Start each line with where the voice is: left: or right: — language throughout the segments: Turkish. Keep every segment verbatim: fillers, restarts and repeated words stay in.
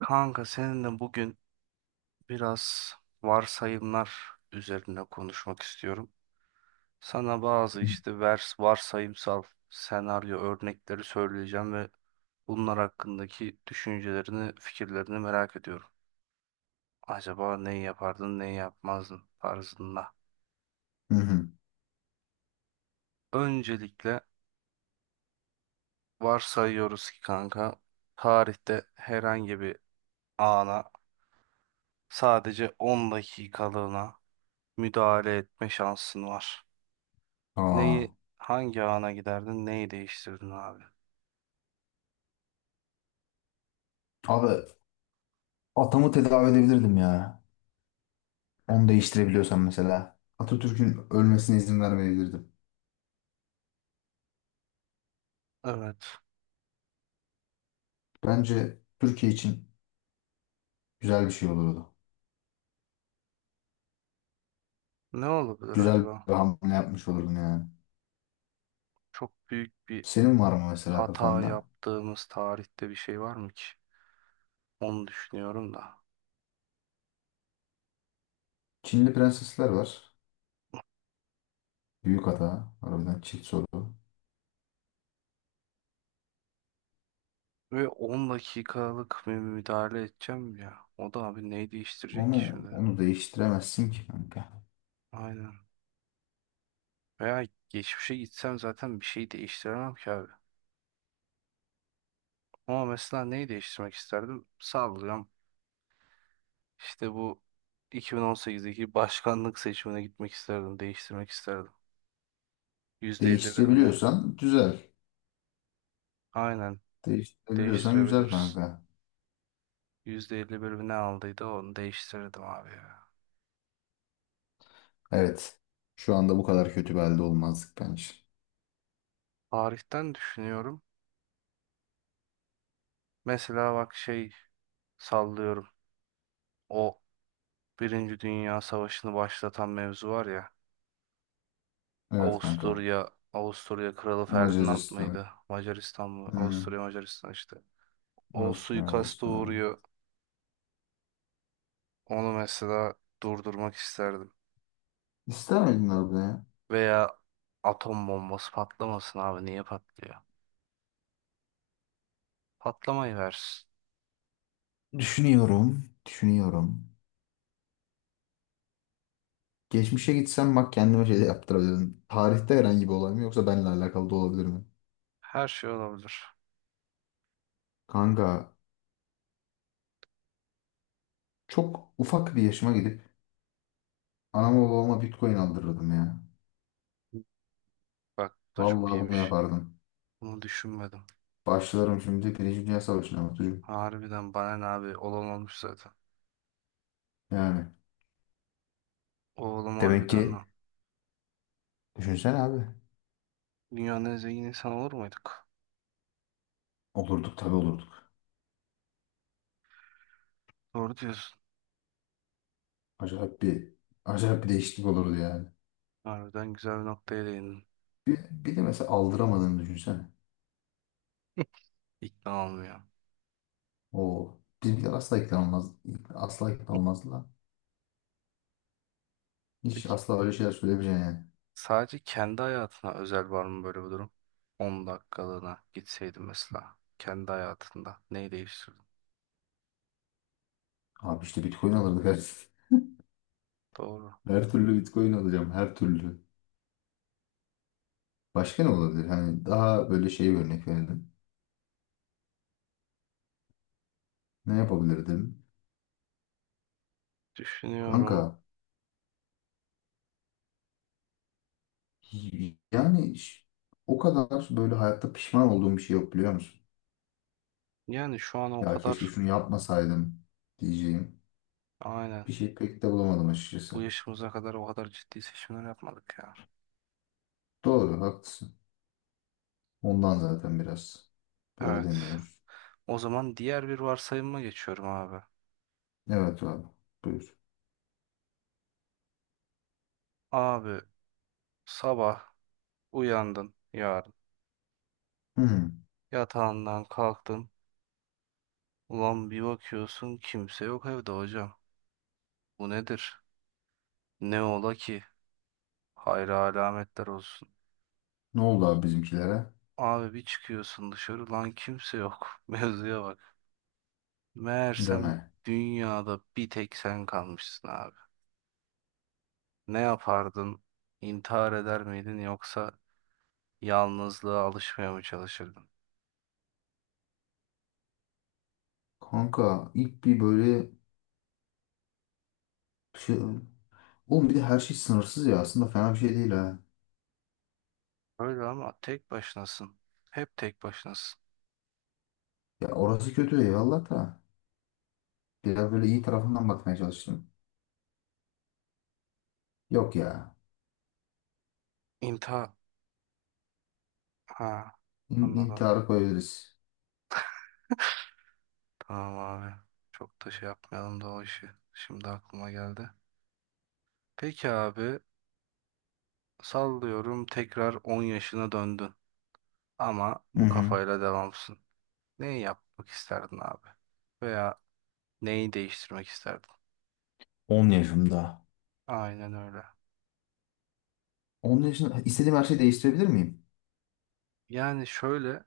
right: Kanka seninle bugün biraz varsayımlar üzerine konuşmak istiyorum. Sana bazı
left: Hı
right: işte vers varsayımsal senaryo örnekleri söyleyeceğim ve bunlar hakkındaki düşüncelerini, fikirlerini merak ediyorum. Acaba neyi yapardın, neyi yapmazdın tarzında.
left: hı.
right: Öncelikle varsayıyoruz ki kanka tarihte herhangi bir ana sadece on dakikalığına müdahale etme şansın var.
left: Aa.
right: Neyi hangi ana giderdin? Neyi değiştirdin abi?
left: Abi atamı tedavi edebilirdim ya. Onu değiştirebiliyorsam mesela. Atatürk'ün ölmesine izin vermeyebilirdim.
right: Evet.
left: Bence Türkiye için güzel bir şey olurdu.
right: Ne olabilir
left: Güzel
right: acaba?
left: bir hamle yapmış olurdun yani.
right: Çok büyük bir
left: Senin var mı mesela
right: hata
left: kafanda?
right: yaptığımız tarihte bir şey var mı ki? Onu düşünüyorum da.
left: Çinli prensesler var. Büyük hata. Harbiden çift soru.
right: Ve on dakikalık bir müdahale edeceğim ya. O da abi neyi değiştirecek ki
left: Onu,
right: şimdi?
left: onu değiştiremezsin ki kanka.
right: Aynen. Veya geçmişe gitsem zaten bir şey değiştiremem ki abi. Ama mesela neyi değiştirmek isterdim? Sallıyorum. İşte bu iki bin on sekizdeki başkanlık seçimine gitmek isterdim, değiştirmek isterdim. yüzde elli bir mi ne?
left: Değiştirebiliyorsan güzel.
right: Aynen
left: Değiştirebiliyorsan güzel
right: değiştirebiliriz.
left: kanka.
right: yüzde elli bir mi ne aldıydı onu değiştirirdim abi ya.
left: Evet. Şu anda bu kadar kötü bir halde olmazdık bence.
right: Tarihten düşünüyorum. Mesela bak şey sallıyorum. O Birinci Dünya Savaşı'nı başlatan mevzu var ya.
left: Evet kanka.
right: Avusturya, Avusturya Kralı Ferdinand
left: Macaristan.
right: mıydı? Macaristan mı?
left: Hmm.
right: Avusturya Macaristan işte. O
left: Avusturya
right: suikasta
left: Macaristan.
right: uğruyor. Onu mesela durdurmak isterdim.
left: İster miydin orada ya?
right: Veya atom bombası patlamasın abi. Niye patlıyor? Patlamayı versin.
left: Düşünüyorum. Düşünüyorum. Geçmişe gitsem bak kendime şey de yaptırabilirim. Tarihte herhangi bir olay mı yoksa benimle alakalı da olabilir mi?
right: Her şey olabilir.
left: Kanka çok ufak bir yaşıma gidip anama babama Bitcoin aldırırdım ya.
right: Bak bu da çok
left: Vallahi bunu
right: iyiymiş.
left: yapardım.
right: Bunu düşünmedim.
left: Başlarım şimdi Birinci Dünya Savaşı'na Batucuğum.
right: Harbiden bana ne abi, olan olmuş zaten.
left: Yani.
right: Oğlum
left: Demek
right: harbiden
left: ki
right: lan.
left: düşünsene abi.
right: Dünyanın en zengin insanı olur muyduk?
left: Olurduk tabii olurduk.
right: Doğru diyorsun.
left: Acayip bir acayip bir değişiklik olurdu yani.
right: Harbiden güzel bir noktaya değindin.
left: Bir, bir de mesela aldıramadığını düşünsene.
right: İkna olmuyor.
left: O bizimkiler asla ikna olmaz. Asla ikna olmazlar. Hiç
right: Peki
left: asla öyle şeyler söylemeyeceksin yani.
right: sadece kendi hayatına özel var mı böyle bir durum? On dakikalığına gitseydin mesela kendi hayatında neyi değiştirdin?
left: Abi işte Bitcoin alırdık her,
right: Doğru.
left: her türlü Bitcoin alacağım her türlü. Başka ne olabilir? Hani daha böyle şey bir örnek verelim. Ne yapabilirdim? Kanka
right: Düşünüyorum.
left: yani ş- o kadar böyle hayatta pişman olduğum bir şey yok biliyor musun?
right: Yani şu an o
left: Ya keşke
right: kadar,
left: şunu yapmasaydım diyeceğim.
right: aynen,
left: Bir şey pek de bulamadım
right: bu
left: açıkçası.
right: yaşımıza kadar o kadar ciddi seçimler yapmadık ya.
left: Doğru haklısın. Ondan zaten biraz böyle
right: Evet.
left: demiyoruz.
right: O zaman diğer bir varsayıma geçiyorum abi.
left: Evet abi buyur.
right: Abi sabah uyandın yarın.
left: Hı.
right: Yatağından kalktın. Ulan bir bakıyorsun kimse yok evde hocam. Bu nedir? Ne ola ki? Hayra alametler olsun.
left: Ne oldu abi bizimkilere?
right: Abi bir çıkıyorsun dışarı lan kimse yok. Mevzuya bak.
left: Deme.
right: Meğersem dünyada bir tek sen kalmışsın abi. Ne yapardın? İntihar eder miydin yoksa yalnızlığa alışmaya mı çalışırdın?
left: Kanka ilk bir böyle şey... Oğlum bir de her şey sınırsız ya. Aslında fena bir şey değil ha.
right: Öyle ama tek başınasın. Hep tek başınasın.
left: Ya orası kötü eyvallah da. Biraz böyle iyi tarafından bakmaya çalıştım. Yok ya.
right: İnta. Ha.
left: İn
right: Anladım.
left: intiharı koyabiliriz.
right: Tamam abi. Çok da şey yapmayalım da o işi. Şimdi aklıma geldi. Peki abi. Sallıyorum tekrar on yaşına döndün. Ama
left: Hı
right: bu
left: hı.
right: kafayla devamsın. Neyi yapmak isterdin abi? Veya neyi değiştirmek isterdin?
left: on yaşımda.
right: Aynen öyle.
left: on yaşında istediğim her şeyi değiştirebilir miyim?
right: Yani şöyle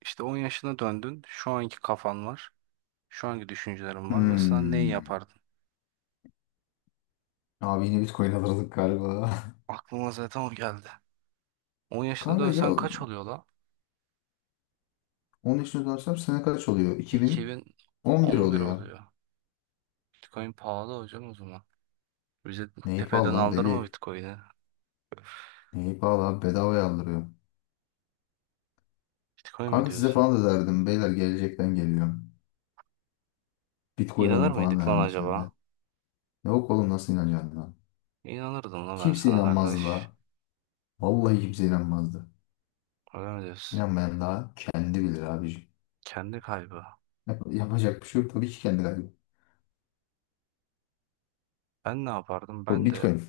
right: işte on yaşına döndün. Şu anki kafan var. Şu anki düşüncelerin var. Mesela neyi
left: Hmm.
right: yapardın?
left: Abi yine Bitcoin alırdık galiba.
right: Aklıma zaten o geldi. on yaşına
left: Kanka ya
right: dönsen kaç oluyor la?
left: on yaşını dönsem sene kaç oluyor? iki bin on bir
right: iki bin on bir
left: oluyor.
right: oluyor. Bitcoin pahalı hocam o zaman. Bize
left: Neyi pahalı
right: tepeden
left: lan
right: aldırma
left: deli.
right: Bitcoin'i.
left: Neyi pahalı abi bedavaya aldırıyor.
right: Bitcoin mi
left: Kanka size
right: diyorsun?
left: falan da derdim. Beyler gelecekten geliyorum. Bitcoin
right: İnanır
left: alın falan
right: mıydık lan
left: derdim size
right: acaba?
left: de. Yok oğlum nasıl inanacaksın lan?
right: İnanırdım lan ben
left: Kimse
right: sana
left: inanmazdı
right: kardeş.
left: la. Vallahi kimse inanmazdı.
right: Öyle mi diyorsun?
left: İnanmayan daha kendi bilir abicim.
right: Kendi kaybı.
left: Yap- yapacak bir şey yok. Tabii ki kendi kaybı.
right: Ben ne yapardım?
left: Bu
right: Ben de
left: Bitcoin.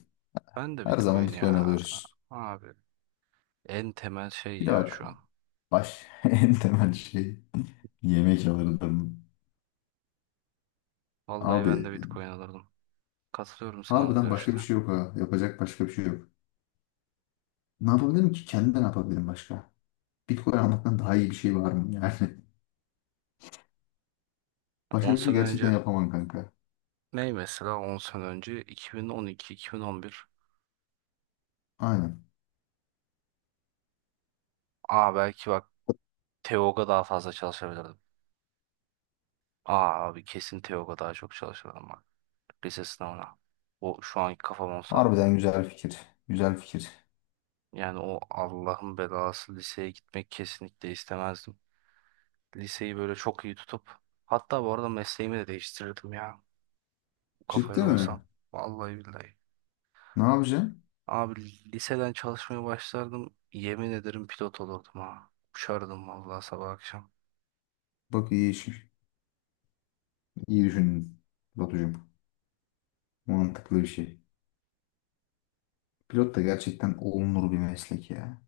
right: ben de
left: Her zaman
right: Bitcoin
left: Bitcoin
right: ya.
left: alıyoruz.
right: Abi en temel şey
left: Bir de
right: ya
left: bak.
right: şu an.
left: Baş en temel şey. Yemek alırdım.
right: Vallahi
left: Abi
right: ben de Bitcoin alırdım. Katılıyorum sana bu
left: harbiden başka bir
right: görüşte.
left: şey yok ha. Yapacak başka bir şey yok. Ne yapabilirim ki? Kendi ne yapabilirim başka? Bitcoin almaktan daha iyi bir şey var mı yani?
right: on
left: Başka bir şey
right: sene
left: gerçekten
right: önce
left: yapamam kanka.
right: ney, mesela on sene önce iki bin on iki-iki bin on bir.
left: Aynen.
right: Aa belki bak, Teoga daha fazla çalışabilirdim. Aa abi kesin Teoga daha çok çalışırdım bak. Lise sınavına. O şu anki kafam olsa.
left: Harbiden güzel fikir. Güzel fikir.
right: Yani o Allah'ın belası liseye gitmek kesinlikle istemezdim. Liseyi böyle çok iyi tutup hatta bu arada mesleğimi de değiştirirdim ya. Bu
left: Ciddi
right: kafayla
left: mi?
right: olsam. Vallahi billahi.
left: Ne yapacaksın?
right: Abi liseden çalışmaya başlardım. Yemin ederim pilot olurdum ha. Uçardım vallahi sabah akşam.
left: Bak iyi iş, iyi düşündün Batucuğum. Mantıklı bir şey. Pilot da gerçekten olunur bir meslek ya.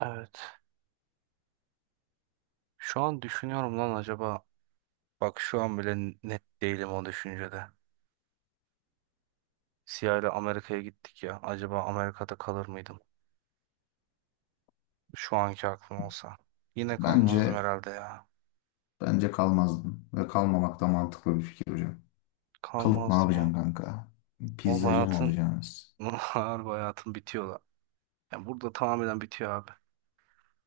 right: Evet. Şu an düşünüyorum lan acaba. Bak şu an bile net değilim o düşüncede. Siyah ile Amerika'ya gittik ya. Acaba Amerika'da kalır mıydım? Şu anki aklım olsa. Yine
left: Bence
right: kalmazdım herhalde ya.
left: bence kalmazdın ve kalmamak da mantıklı bir fikir hocam. Kalıp ne
right: Kalmazdım
left: yapacaksın
right: abi.
left: kanka?
right: Oğlum
left: Pizzacı mı
right: hayatın,
left: olacaksınız?
right: harbi hayatın bitiyor da. Yani burada tamamen bitiyor abi.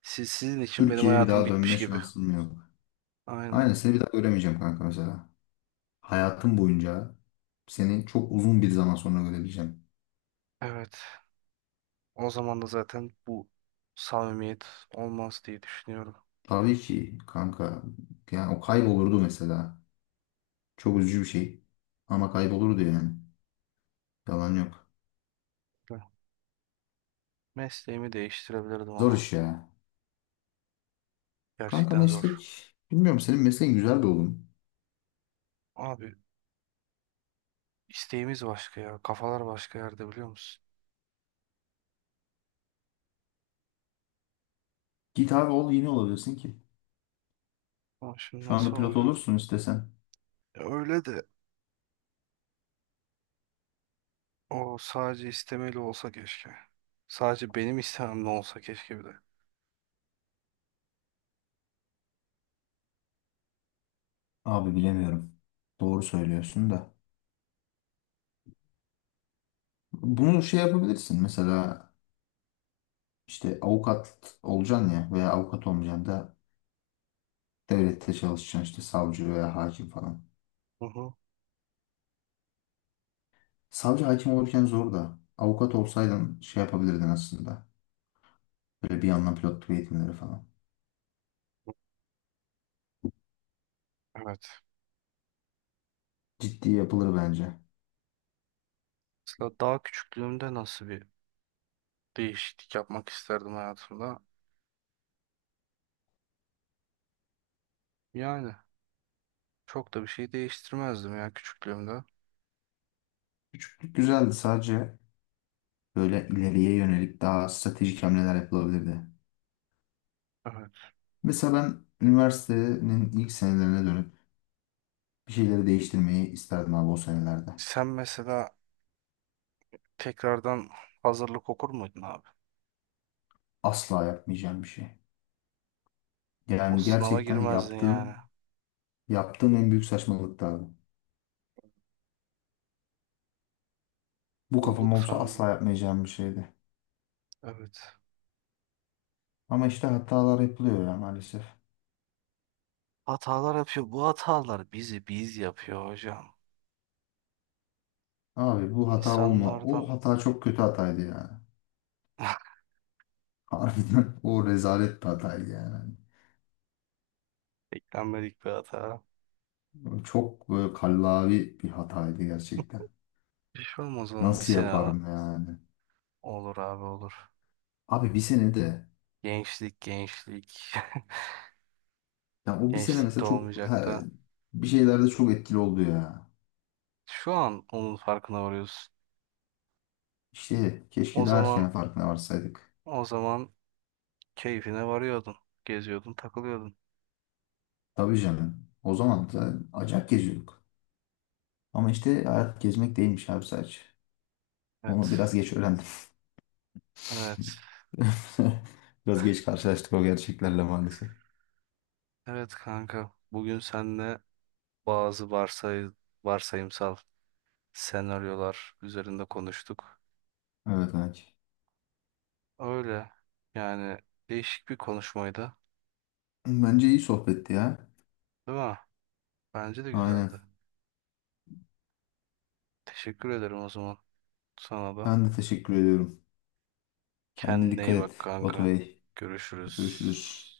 right: Siz, sizin için benim
left: Türkiye'ye bir
right: hayatım
left: daha
right: bitmiş
left: dönme
right: gibi.
left: şansın mı yok?
right: Aynen.
left: Aynen seni bir daha göremeyeceğim kanka mesela. Hayatım boyunca seni çok uzun bir zaman sonra görebileceğim.
right: Evet. O zaman da zaten bu samimiyet olmaz diye düşünüyorum.
left: Tabii ki kanka. Yani o kaybolurdu mesela. Çok üzücü bir şey. Ama kaybolurdu yani. Yalan yok.
right: Ben mesleğimi değiştirebilirdim
left: Zor
right: ama.
left: iş ya. Kanka
right: Gerçekten zor.
left: meslek. Bilmiyorum senin mesleğin güzel bir oğlum.
right: Abi isteğimiz başka ya. Kafalar başka yerde biliyor musun?
left: Git abi ol yeni olabilirsin ki.
right: Ama şimdi
left: Şu anda
right: nasıl
left: pilot
right: olacağım?
left: olursun istesen.
right: Ya öyle de, o sadece istemeli olsa keşke. Sadece benim istememle olsa keşke bir de.
left: Abi bilemiyorum. Doğru söylüyorsun da. Bunu şey yapabilirsin. Mesela işte avukat olacaksın ya veya avukat olmayacaksın da devlette çalışacaksın işte savcı veya hakim falan.
right: Hı hı.
left: Savcı hakim olurken zor da. Avukat olsaydın şey yapabilirdin aslında. Böyle bir yandan pilotluk eğitimleri falan.
right: Evet.
left: Ciddi yapılır bence.
right: Mesela daha küçüklüğümde nasıl bir değişiklik yapmak isterdim hayatımda? Yani çok da bir şey değiştirmezdim ya küçüklüğümde.
left: Güzeldi sadece böyle ileriye yönelik daha stratejik hamleler yapılabilirdi.
right: Evet.
left: Mesela ben üniversitenin ilk senelerine dönüp bir şeyleri değiştirmeyi isterdim abi o senelerde.
right: Sen mesela tekrardan hazırlık okur muydun abi?
left: Asla yapmayacağım bir şey.
right: O
left: Yani
right: sınava
left: gerçekten
right: girmezdin yani.
left: yaptığım yaptığım en büyük saçmalıktı abi. Bu kafam
right: Bulduk
left: olsa asla
right: sandım.
left: yapmayacağım bir şeydi.
right: Evet.
left: Ama işte hatalar yapılıyor ya maalesef.
right: Hatalar yapıyor. Bu hatalar bizi biz yapıyor hocam.
left: Abi bu hata olma. O
right: İnsanlardan
left: hata çok kötü hataydı yani. Harbiden o rezalet bir hataydı yani.
right: beklenmedik bir hata.
left: Çok böyle kallavi bir hataydı gerçekten.
right: Bir şey olmaz oğlum bir
left: Nasıl
right: sene lan.
left: yaparım yani?
right: Olur abi olur.
left: Abi bir sene de.
right: Gençlik gençlik.
left: Ya o bir sene
right: gençlik de
left: mesela çok
right: olmayacak
left: he-
right: da.
left: bir şeylerde çok etkili oldu ya.
right: Şu an onun farkına varıyorsun.
left: İşte
right: O
left: keşke daha erken
right: zaman,
left: farkına varsaydık.
right: o zaman keyfine varıyordun. Geziyordun takılıyordun.
left: Tabii canım. O zaman da acayip geziyorduk. Ama işte hayat gezmek değilmiş abi sadece. Onu
right: Evet.
left: biraz geç öğrendim.
right: Evet.
left: Biraz geç karşılaştık o gerçeklerle maalesef.
right: Evet kanka. Bugün seninle bazı varsay varsayımsal senaryolar üzerinde konuştuk.
left: Evet Anacığım.
right: Öyle. Yani değişik bir konuşmaydı.
left: Bence iyi sohbetti ya.
right: Değil mi? Bence de
left: Aynen.
right: güzeldi. Teşekkür ederim o zaman sana da.
left: Ben de teşekkür ediyorum. Kendine
right: Kendine
left: dikkat
right: iyi
left: et
right: bak
left: Batu
right: kanka.
left: Bey.
right: Görüşürüz.
left: Görüşürüz.